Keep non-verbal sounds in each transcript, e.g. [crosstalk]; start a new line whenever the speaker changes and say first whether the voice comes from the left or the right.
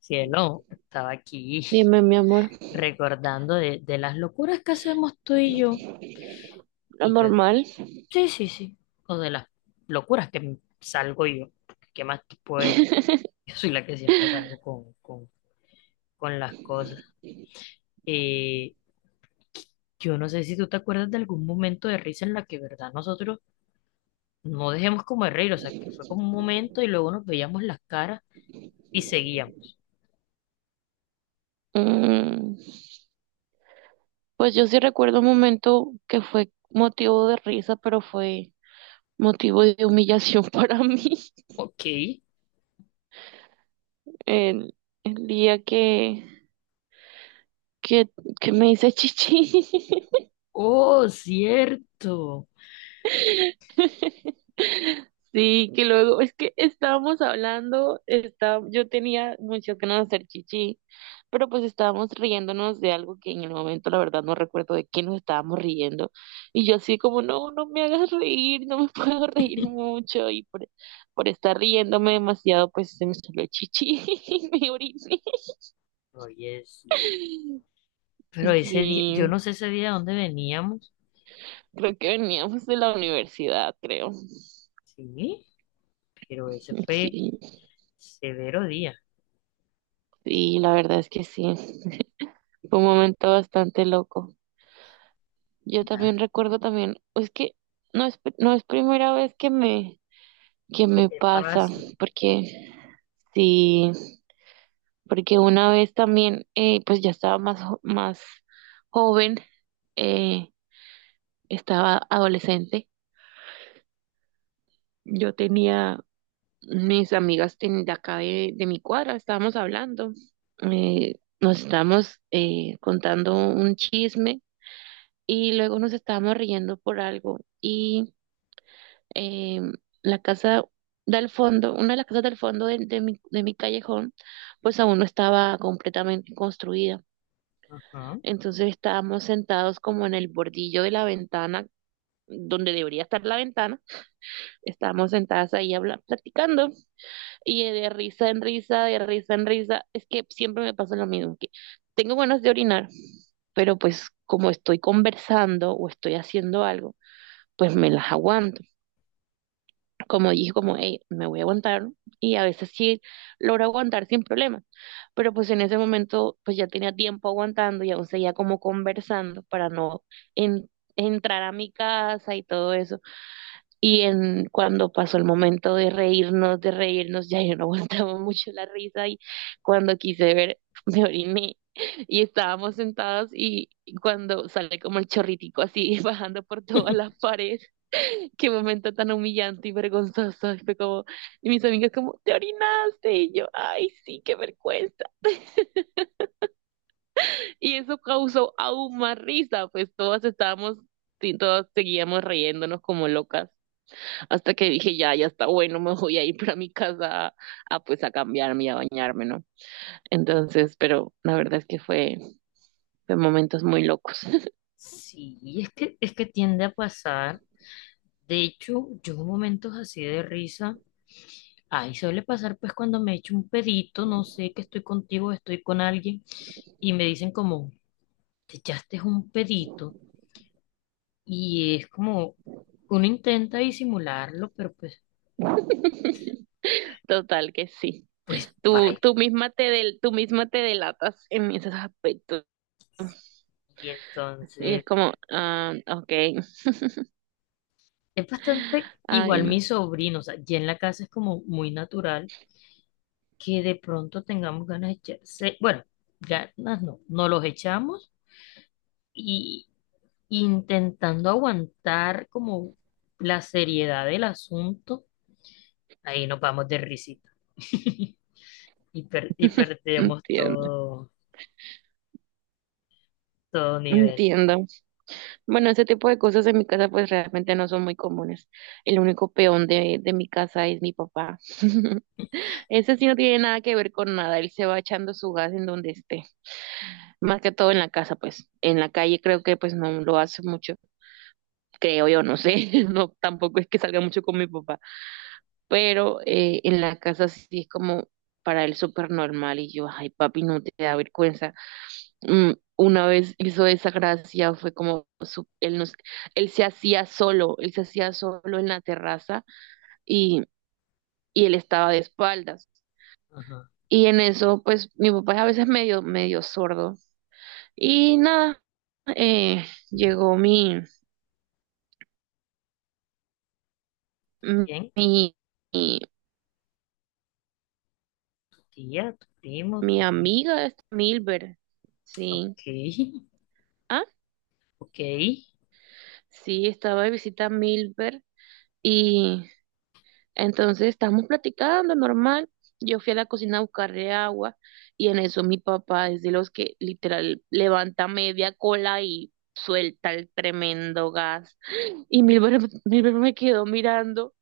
left: Cielo, estaba aquí
right: Dime, mi amor,
left: [laughs] recordando de las locuras que hacemos tú y yo.
right: lo
left: Y yo de,
right: normal.
left: sí, sí, sí. O de las locuras que salgo yo. ¿Qué más te puedes?
right: [laughs]
left: [laughs] Yo soy la que siempre salgo con las cosas. Eh, yo no sé si tú te acuerdas de algún momento de risa en la que, verdad, nosotros no dejemos como de reír. O sea, que fue como un momento y luego nos veíamos las caras y seguíamos.
right: Mm, pues yo sí recuerdo un momento que fue motivo de risa, pero fue motivo de humillación [laughs] para mí.
left: Ok.
right: El, el día que, que me hice chichi. [laughs]
left: Oh, cierto.
right: [laughs] Sí, que luego, es que estábamos hablando, está, yo tenía muchas ganas de hacer chichi, pero pues estábamos riéndonos de algo que en el momento la verdad no recuerdo de qué nos estábamos riendo. Y yo así como, no, no me hagas reír, no me [laughs] puedo reír mucho. Y por estar riéndome demasiado, pues se me salió chichi [laughs] y me oriné.
left: Oye, sí. Pero ese día, yo
right: Sí,
left: no sé ese día dónde veníamos,
right: creo que veníamos de la universidad, creo.
left: sí, pero ese fue
right: Sí,
left: severo día.
right: sí, la verdad es que sí, fue un momento bastante loco. Yo
left: Ah,
right: también recuerdo también, es que no es, no es primera vez que que
left: ¿qué
right: me
left: te
right: pasa,
left: pasa?
right: porque sí, porque una vez también, pues ya estaba más, más joven, eh, estaba adolescente, yo tenía, mis amigas de acá de mi cuadra, estábamos hablando, nos estábamos contando un chisme y luego nos estábamos riendo por algo, eh, la casa del fondo, una de las casas del fondo de mi, de mi callejón, pues aún no estaba completamente construida.
left: Ajá.
right: Entonces estábamos sentados como en el bordillo de la ventana, donde debería estar la ventana. Estábamos sentadas ahí platicando y de risa en risa, de risa en risa. Es que siempre me pasa lo mismo, que tengo ganas de orinar, pero pues como estoy conversando o estoy haciendo algo, pues me las aguanto. Como dije, como, hey, me voy a aguantar, y a veces sí logro aguantar sin problema, pero pues en ese momento pues ya tenía tiempo aguantando y aún seguía como conversando para no en- entrar a mi casa y todo eso. Y en cuando pasó el momento de reírnos, ya yo no [laughs] aguantaba mucho la risa y cuando quise ver, me oriné. Y estábamos sentados y cuando sale como el chorritico así [laughs] bajando por todas las paredes, qué momento tan humillante y vergonzoso. Y fue como, y mis amigas como, te orinaste. Y yo, ay, sí, qué vergüenza. Y eso causó aún más risa, pues todas estábamos, sí, todas seguíamos riéndonos como locas. Hasta que dije, ya, ya está bueno, me voy a ir para mi casa a, pues a cambiarme y a bañarme, ¿no? Entonces, pero la verdad es que fue, fue momentos muy locos.
left: Sí, es que tiende a pasar. De hecho, yo en momentos así de risa, ay, suele pasar pues cuando me echo un pedito, no sé que estoy contigo, estoy con alguien, y me dicen como, te echaste un pedito, y es como, uno intenta disimularlo, pero pues,
right: [laughs] Total que sí.
left: pues,
right: Tú,
left: bye.
right: tú misma te del, tú misma te delatas en esos aspectos.
left: Y
right: Y es
left: entonces
right: como, ah, ok,
left: es bastante
right: ay,
left: igual
right: no,
left: mi sobrino, o sea, ya en la casa es como muy natural que de pronto tengamos ganas de echarse, bueno, ganas no, no los echamos y intentando aguantar como la seriedad del asunto, ahí nos vamos de risita [laughs] y perdemos
right: entiendo,
left: todo, todo nivel.
right: entiendo. Bueno, ese tipo de cosas en mi casa pues realmente no son muy comunes. El único peón de mi casa es mi papá. [laughs] Ese sí no tiene nada que ver con nada, él se va echando su gas en donde esté. Más que todo en la casa, pues. En la calle creo que pues no lo hace mucho, creo yo, no sé, [laughs] no, tampoco es que salga mucho con mi papá. Pero en la casa sí es como para él súper normal y yo, ay papi, no te da vergüenza. Mm, una vez hizo esa gracia, fue como, él, nos, él se hacía solo, él se hacía solo en la terraza y, y él estaba de espaldas.
left: Ajá.
right: Y en eso, pues mi papá es a veces medio, medio sordo. Y nada, eh, llegó
left: ¿Quién?
right: mi, mi,
left: Tía, tu primo,
right: mi
left: tu amigo.
right: amiga, Milber, sí.
left: Ok, [laughs] ok.
right: Sí, estaba de visita a Milver y entonces estábamos platicando normal. Yo fui a la cocina a buscarle agua y en eso mi papá es de los que literal levanta media cola y suelta el tremendo gas. Y Milver me quedó mirando.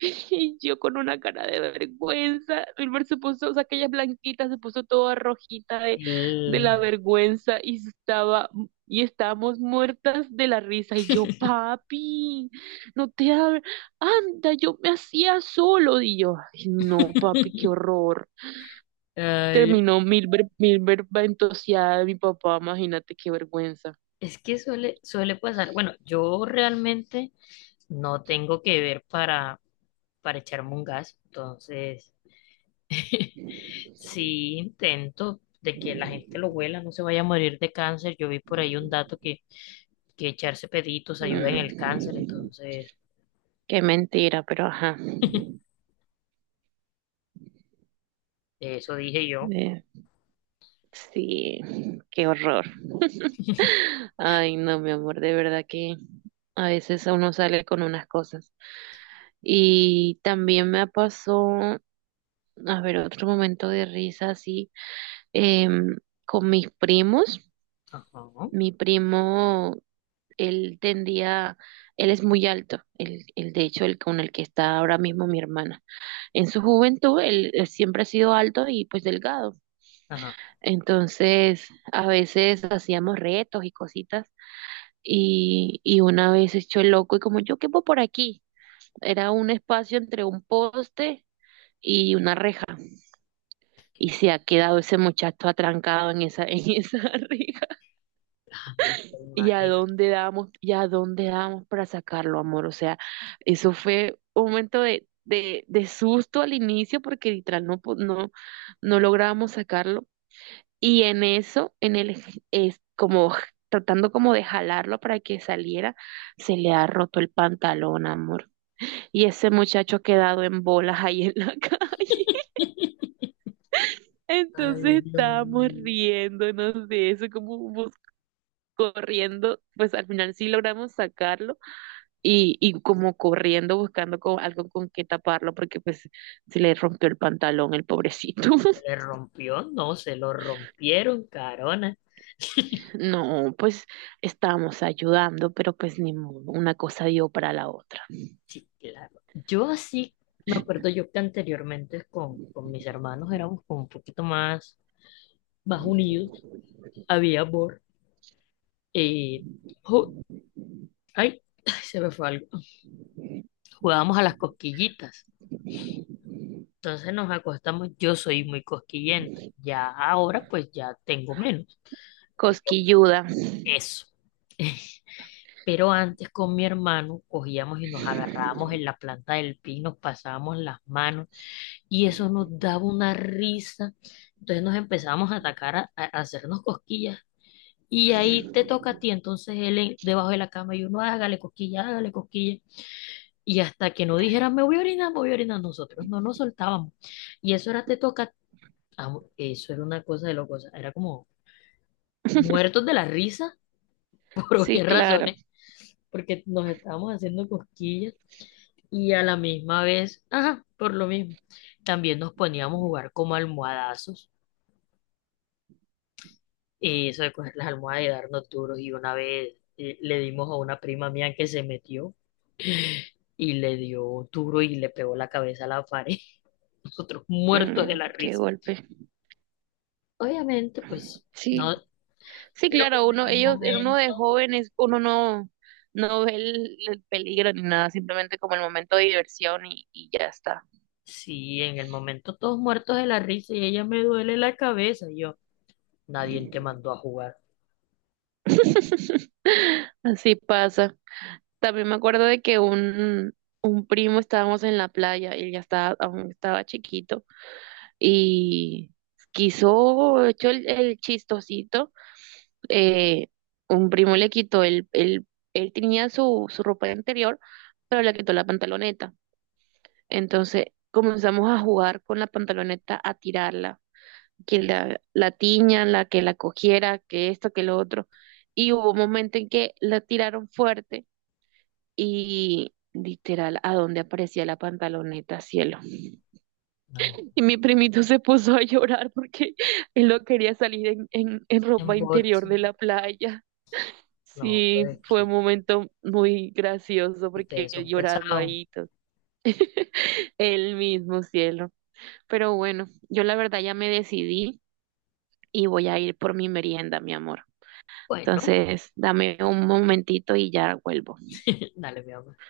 right: [laughs] Y yo con una cara de vergüenza, Wilmer se puso, o sea, aquella blanquita se puso toda rojita de
left: El-
right: la vergüenza y estaba, y estábamos muertas de la risa. Y yo, papi, no te abres, anda, yo me hacía solo. Y yo, ay, no, papi, qué
left: [laughs]
right: horror.
left: Ay,
right: Terminó Milber ventoseada de mi papá, imagínate qué vergüenza.
left: es que suele pasar. Bueno, yo realmente no tengo que ver para echarme un gas, entonces [laughs] sí intento de que la gente lo huela, no se vaya a morir de cáncer. Yo vi por ahí un dato que echarse peditos ayuda en el cáncer,
right: Mm,
left: entonces
right: qué mentira, pero ajá.
left: eso dije yo.
right: Eh, sí, qué horror. Ay, no, mi amor, de verdad que a veces uno sale con unas cosas. Y también me pasó, a ver, otro momento de risa así, em, con mis primos.
left: Ajá,
right: Mi primo, él tendía, él es muy alto, el, de hecho, el con el que está ahora mismo mi hermana. En su juventud, él siempre ha sido alto y pues delgado.
left: ajá.
right: Entonces, a veces hacíamos retos y cositas. Y una vez hecho el loco y como yo quepo por aquí, era un espacio entre un poste y una reja. Y
left: Que-
right: se ha quedado ese muchacho atrancado en esa, [laughs] en esa reja.
left: ay,
right: ¿Y a
left: imagina.
right: dónde damos, y a dónde damos para sacarlo, amor? O sea, eso fue un momento de susto al inicio porque literal no, no, no lográbamos sacarlo. Y en eso, en el, es como tratando como de jalarlo para que saliera, se le ha roto el pantalón, amor. Y ese muchacho ha quedado en bolas ahí en la [laughs] calle.
left: [laughs] Ay,
right: Entonces
left: Dios
right: estábamos
left: mío.
right: riéndonos de eso, como corriendo, pues al final sí logramos sacarlo y como corriendo buscando algo con que taparlo porque pues se le rompió el pantalón el pobrecito.
left: ¿Se le
right: [laughs]
left: rompió? No, se lo rompieron, carona. [laughs]
right: No, pues estábamos ayudando, pero pues ni modo, una cosa dio para la otra.
left: Sí, claro. Yo así, me acuerdo yo que anteriormente con mis hermanos éramos como un poquito más, más unidos, había amor. eh, ju- ay, [clears throat] se me fue algo. Jugábamos a las cosquillitas. Entonces nos acostamos, yo soy muy cosquillenta. Ya ahora pues ya tengo menos, pero
right: Cosquilluda.
left: eso. [laughs] Pero antes con mi hermano cogíamos y nos agarrábamos en la planta del pino, nos pasábamos las manos y eso nos daba una risa. Entonces nos empezamos a atacar, a hacernos cosquillas. Y ahí te toca a ti, entonces él debajo de la cama y uno hágale cosquilla, hágale cosquilla. Y hasta que no dijeran me voy a orinar, me voy a orinar, nosotros no nos soltábamos. Y eso era te toca, eso era una cosa de locos, era como muertos de la risa [laughs] por
right: Sí,
left: obvias
right: claro.
left: razones, porque nos estábamos haciendo cosquillas y a la misma vez, ajá, por lo mismo, también nos poníamos a jugar como almohadazos. Y eso de coger las almohadas y darnos duros. Y una vez le dimos a una prima mía que se metió y le dio duro y le pegó la cabeza a la pared. [laughs] Nosotros muertos de
right: Mm,
left: la
right: qué
left: risa.
right: golpe.
left: Obviamente, pues,
right: Sí,
left: no.
right: sí,
left: Pero
right: claro,
left: como en
right: uno,
left: el
right: ellos, uno de
left: momento.
right: jóvenes, uno no, no ve el peligro ni nada, simplemente como el momento de diversión y ya está.
left: Sí, en el momento todos muertos de la risa y ella me duele la cabeza. Y yo, nadie te mandó a jugar.
right: [laughs] Así pasa. También me acuerdo de que un primo estábamos en la playa, él ya estaba, aún estaba chiquito, y quiso, echó el chistosito, eh, un primo le quitó el, él tenía su, su ropa interior, pero le quitó la pantaloneta. Entonces comenzamos a jugar con la pantaloneta, a tirarla, que la tiñan, la que la cogiera, que esto, que lo otro. Y hubo un momento en que la tiraron fuerte y literal, a donde aparecía la pantaloneta, cielo.
left: No.
right: Y mi primito se puso a llorar porque [laughs] él no quería salir en
left: En
right: ropa
left: bots.
right: interior de la playa.
left: No,
right: Sí,
left: pero es
right: fue un
left: que
right: momento muy gracioso porque
left: ustedes
right: él
left: son
right: llorando
left: pesados.
right: ahí, todo. [laughs] Él mismo, cielo. Pero bueno, yo la verdad ya me decidí y voy a ir por mi merienda, mi amor.
left: Bueno,
right: Entonces, dame un momentito y ya vuelvo.
left: [laughs] dale, mi amor.